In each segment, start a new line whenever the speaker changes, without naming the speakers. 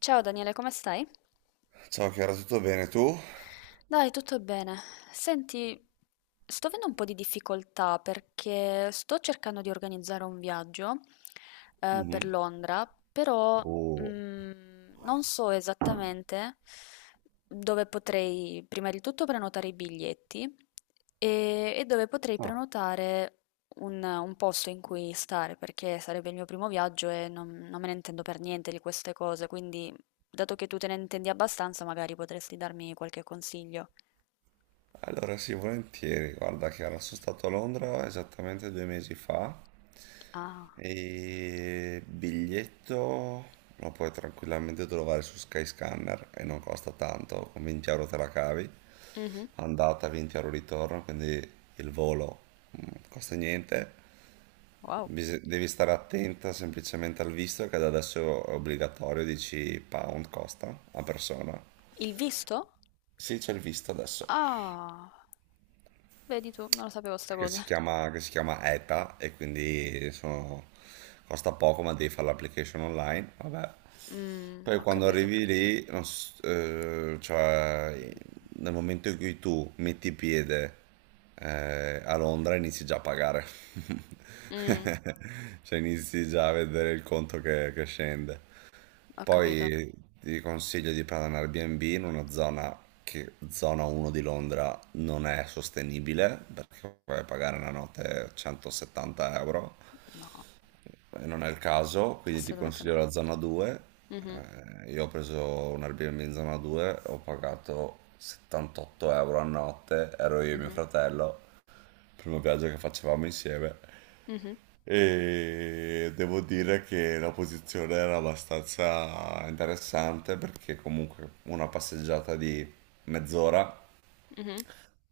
Ciao Daniele, come stai?
Ciao Chiara, tutto bene tu?
Dai, tutto bene. Senti, sto avendo un po' di difficoltà perché sto cercando di organizzare un viaggio per
Mhm.
Londra, però
Oh.
non so esattamente dove potrei prima di tutto prenotare i biglietti e dove potrei
Ah,
prenotare un posto in cui stare, perché sarebbe il mio primo viaggio e non me ne intendo per niente di queste cose, quindi. Dato che tu te ne intendi abbastanza, magari potresti darmi qualche consiglio.
allora sì, volentieri. Guarda Chiara, sono stato a Londra esattamente 2 mesi fa
Ah,
e biglietto lo puoi tranquillamente trovare su Skyscanner e non costa tanto, con 20 euro te la cavi,
mhm,
andata 20 euro ritorno, quindi il volo costa niente.
wow.
Devi stare attenta semplicemente al visto che da adesso è obbligatorio, 10 pound costa a persona.
Il visto?
Sì, c'è il visto adesso,
Ah, vedi tu, non lo sapevo sta
che
cosa.
si chiama, che si chiama ETA e quindi costa poco ma devi fare l'application online, vabbè.
Mm,
Poi
ho
quando
capito.
arrivi lì, non s- cioè nel momento in cui tu metti piede a Londra inizi già a pagare,
Mm,
cioè inizi già a vedere il conto che scende.
ho capito.
Poi ti consiglio di prendere un Airbnb in una zona, che zona 1 di Londra non è sostenibile perché puoi pagare una notte 170 euro,
No,
non è il caso, quindi ti
assolutamente
consiglio
no.
la zona 2.
Mhm,
Io ho preso un Airbnb in zona 2, ho pagato 78 euro a notte, ero io e mio
mhm,
fratello, primo viaggio che facevamo insieme.
mhm,
E devo dire che la posizione era abbastanza interessante perché comunque una passeggiata di mezz'ora
mhm,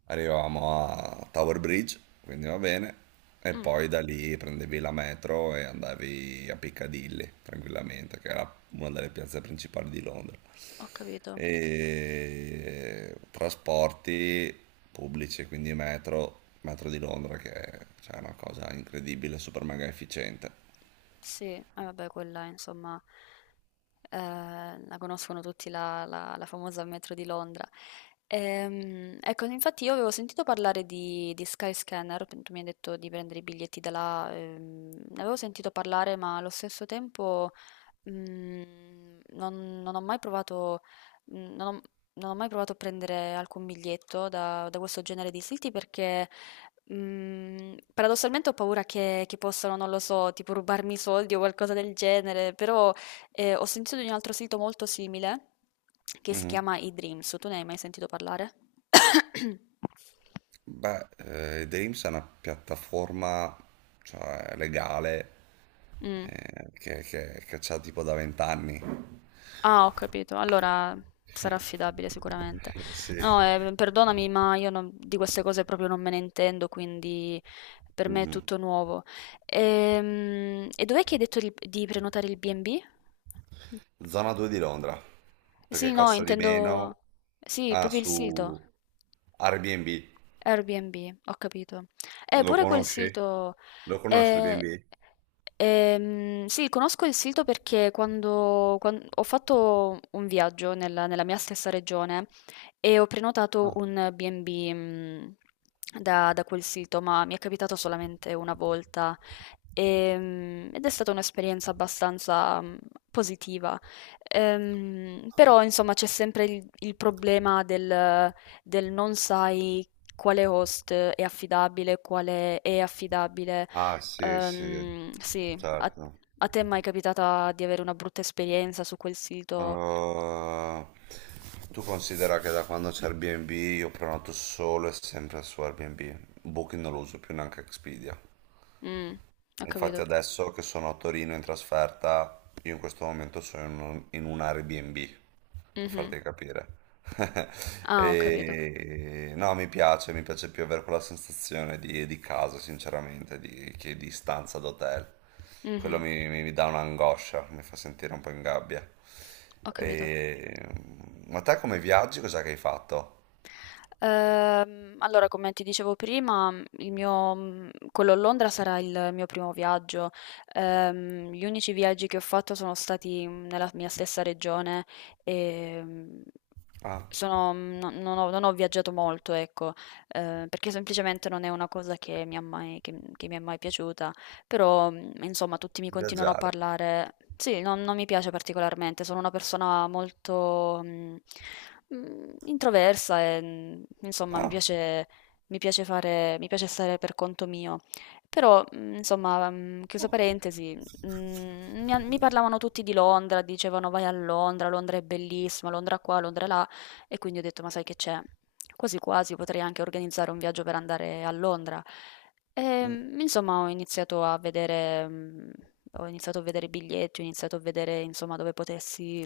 arrivavamo a Tower Bridge, quindi va bene, e
mm,
poi da lì prendevi la metro e andavi a Piccadilly tranquillamente, che era una delle piazze principali di Londra.
ho capito.
E trasporti pubblici, quindi metro, metro di Londra che è, cioè, una cosa incredibile, super mega efficiente.
Sì, eh vabbè quella insomma la conoscono tutti la famosa metro di Londra. Ecco, infatti io avevo sentito parlare di Skyscanner, tu mi hai detto di prendere i biglietti da là. Ne avevo sentito parlare, ma allo stesso tempo non ho mai provato mhmm, non ho non ho mai provato a prendere alcun biglietto da questo genere di siti perché paradossalmente ho paura che possano, non lo so, tipo rubarmi i soldi o qualcosa del genere. Però, ho sentito di un altro sito molto simile che si
Mhm.
chiama eDreams. Tu ne hai mai sentito parlare?
Beh, Dreams è una piattaforma, cioè, legale,
Mh.
che c'ha tipo da 20 anni.
Ah, ho capito. Allora sarà affidabile sicuramente.
Sì.
No, perdonami, ma io di queste cose proprio non me ne intendo, quindi per me è
Mhm.
tutto nuovo. E dov'è che hai detto di prenotare il B&B?
Zona 2 di Londra,
Sì,
perché
no,
costa di meno.
intendo. Sì,
Ah,
proprio il sito.
su Airbnb.
Airbnb, ho capito.
Lo
Pure quel
conosci?
sito.
Lo conosci
eh,
Airbnb?
sì, conosco il sito perché ho fatto un viaggio nella mia stessa regione e ho prenotato
Ah,
un B&B, da quel sito, ma mi è capitato solamente una volta. Ed è stata un'esperienza abbastanza positiva. Però, insomma, c'è sempre il problema del non sai quale host è affidabile, quale è affidabile.
ah, sì, sì,
Sì, a,
certo.
a te è mai capitata di avere una brutta esperienza su quel sito?
Uh, tu considera che da quando c'è Airbnb io prenoto solo e sempre su Airbnb. Booking non lo uso più, neanche Expedia.
Mm, ho
Infatti
capito.
adesso che sono a Torino in trasferta, io in questo momento sono in un Airbnb, per
Mhm.
farti capire.
Ah, ho capito.
No, mi piace più avere quella sensazione di casa, sinceramente, che di stanza d'hotel. Quello
Mhm.
mi dà un'angoscia, mi fa sentire un po' in gabbia.
Ho capito.
E... Ma te come viaggi, cos'è che hai fatto?
Allora, come ti dicevo prima, quello a Londra sarà il mio primo viaggio. Gli unici viaggi che ho fatto sono stati nella mia stessa regione e.
Ah,
No, non ho viaggiato molto, ecco, perché semplicemente non è una cosa che mi è mai piaciuta, però, insomma tutti mi continuano a
viaggiare.
parlare sì, non mi piace particolarmente, sono una persona molto, introversa e, insomma
Ah,
mi piace stare per conto mio. Però, insomma, chiusa parentesi, mi parlavano tutti di Londra, dicevano: "Vai a Londra, Londra è bellissima, Londra qua, Londra là". E quindi ho detto: "Ma sai che c'è? Quasi quasi potrei anche organizzare un viaggio per andare a Londra".
mm,
Insomma ho iniziato a vedere i biglietti, ho iniziato a vedere insomma dove potessi,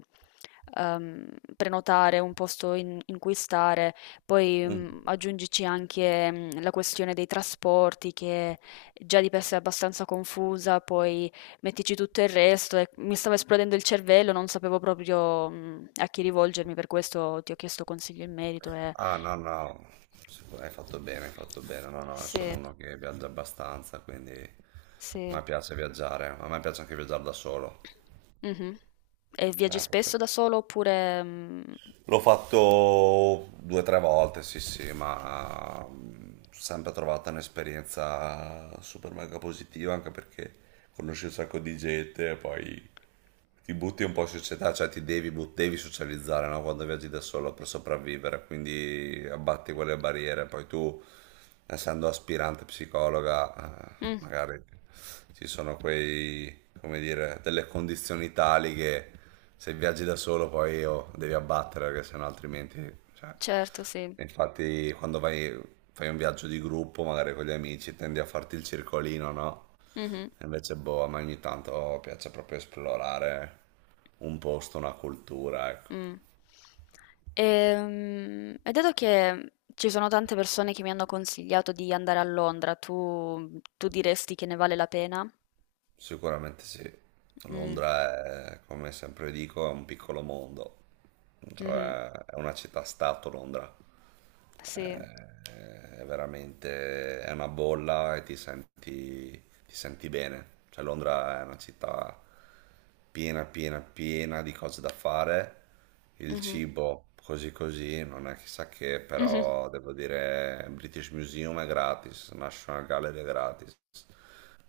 ehm, prenotare un posto in cui stare. Poi,
mm.
aggiungici anche, la questione dei trasporti che già di per sé è abbastanza confusa, poi mettici tutto il resto e mi stava esplodendo il cervello, non sapevo proprio, a chi rivolgermi, per questo ti ho chiesto consigli in merito e.
Ah, no, no, hai fatto bene, hai fatto bene. No, no, sono
Sì,
uno che viaggia abbastanza, quindi a
sì.
me piace viaggiare, a me piace anche viaggiare da solo.
Mh-mh. E viaggi spesso
Proprio.
da solo oppure, mhmm
L'ho fatto 2 o 3 volte, sì, sì, ma sempre trovata un'esperienza super mega positiva, anche perché conosci un sacco di gente e poi ti butti un po' in società, cioè ti devi, devi socializzare, no? Quando viaggi da solo per sopravvivere, quindi abbatti quelle barriere. Poi tu, essendo aspirante psicologa,
Mh,
magari ci sono quei, come dire, delle condizioni tali che se viaggi da solo poi oh, devi abbattere, perché sennò altrimenti. Cioè.
certo, sì.
Infatti, quando vai, fai un viaggio di gruppo, magari con gli amici, tendi a farti il circolino, no?
Mh-mh,
Invece, boh, a me ogni tanto piace proprio esplorare un posto, una cultura, ecco.
mh. E dato che ci sono tante persone che mi hanno consigliato di andare a Londra, tu diresti che ne vale la pena?
Sicuramente sì,
Mh.
Londra è, come sempre dico, è un piccolo mondo,
Mh-mh.
cioè è una città-stato Londra,
Sì.
è, è veramente, è una bolla e ti senti bene, cioè Londra è una città piena, piena, piena di cose da fare, il
Mh-mh.
cibo così così, non è chissà che,
Mh-mh.
però devo dire British Museum è gratis, National Gallery è gratis.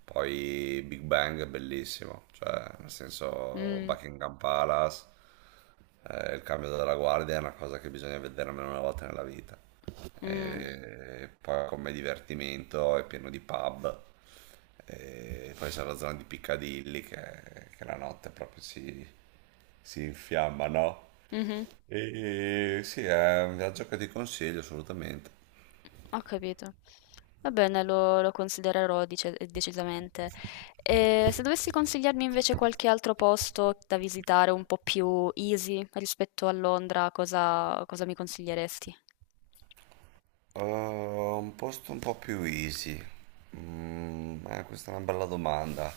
Poi Big Bang è bellissimo, cioè nel senso
Mh.
Buckingham Palace, il cambio della guardia è una cosa che bisogna vedere almeno una volta nella vita.
Mh.
E poi come divertimento è pieno di pub, e poi c'è la zona di Piccadilly che la notte proprio si infiamma, no?
Mh-mh.
E sì, è un viaggio che ti consiglio assolutamente.
Ho capito. Va bene, lo considererò dice decisamente. E se dovessi consigliarmi invece qualche altro posto da visitare un po' più easy rispetto a Londra, cosa mi consiglieresti?
Un posto un po' più easy. Questa è una bella domanda.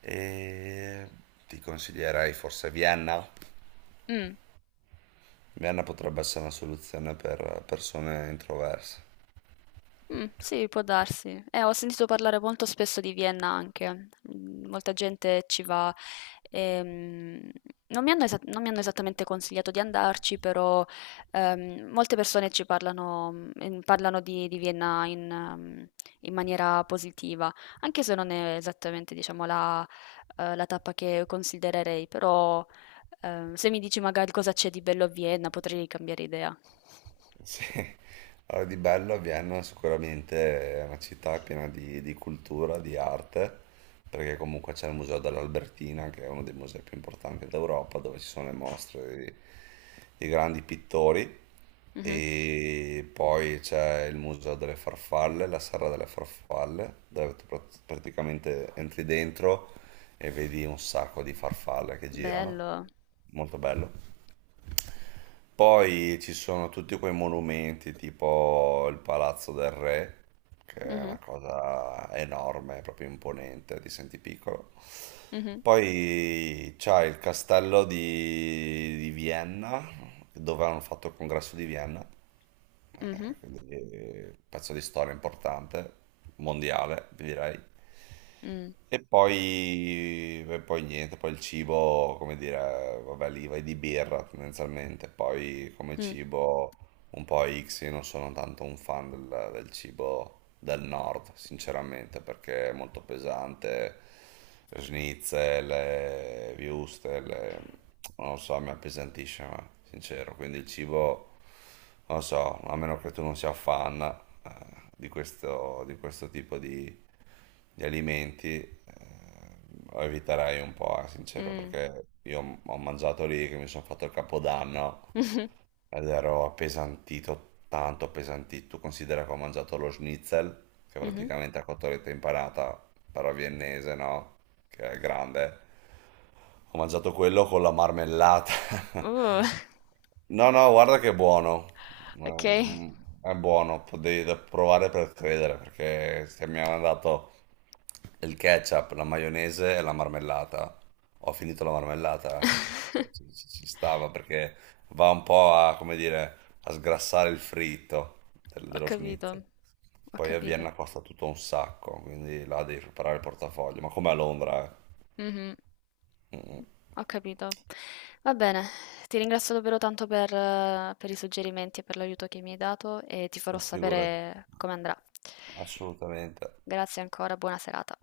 E ti consiglierei forse Vienna?
Mh.
Vienna potrebbe essere una soluzione per persone introverse.
Sì, può darsi. Ho sentito parlare molto spesso di Vienna anche. Mhmm, Molta gente ci va. Ehm, Non mi hanno esattamente consigliato di andarci, però, molte persone parlano di Vienna in maniera positiva, anche se non è esattamente, diciamo, la tappa che considererei, però, se mi dici magari cosa c'è di bello a Vienna, potrei cambiare idea.
Sì, allora di bello Vienna sicuramente è una città piena di cultura, di arte, perché comunque c'è il Museo dell'Albertina, che è uno dei musei più importanti d'Europa, dove ci sono le mostre di grandi pittori,
Mh-mh.
e poi c'è il Museo delle Farfalle, la Serra delle Farfalle, dove tu praticamente entri dentro e vedi un sacco di farfalle che girano,
Bello.
molto bello. Poi ci sono tutti quei monumenti, tipo il Palazzo del Re, che è
Mh-mh.
una cosa enorme, proprio imponente, ti senti piccolo.
Mh-mh.
Poi c'è il castello di Vienna, dove hanno fatto il congresso di Vienna.
Mh-mh.
Quindi, pezzo di storia importante, mondiale, vi direi.
Mh.
E poi niente, poi il cibo, come dire, vabbè, lì vai di birra tendenzialmente, poi come
Mh.
cibo un po' X, io non sono tanto un fan del cibo del nord, sinceramente, perché è molto pesante, schnitzel, le würstel, non lo so, mi appesantisce, ma sincero, quindi il cibo non so, a meno che tu non sia fan, di questo tipo di alimenti, lo eviterei un po', sincero,
Mh.
perché io ho mangiato lì che mi sono fatto il capodanno
Mh-mh.
ed ero appesantito, tanto appesantito. Tu considera che ho mangiato lo schnitzel, che
Mh-mh.
praticamente è cotoletta impanata, però viennese, no? Che è grande. Ho mangiato quello con la marmellata.
Uh.
No, no, guarda che è buono.
Okay.
Mm, È buono, devi provare per credere, perché se mi hanno dato il ketchup, la maionese e la marmellata. Ho finito la marmellata, eh. Cioè, Ci stava perché va un po' a, come dire, a sgrassare il fritto
Ho
dello
capito,
schnitzel.
ho
Poi a
capito.
Vienna costa tutto un sacco, quindi là devi preparare il portafoglio, ma come a Londra, eh.
Mh-mh.
Mm, mm,
Ho capito. Va bene, ti ringrazio davvero tanto per i suggerimenti e per l'aiuto che mi hai dato e ti farò
Ma figurati,
sapere come andrà.
assolutamente.
Grazie ancora, buona serata.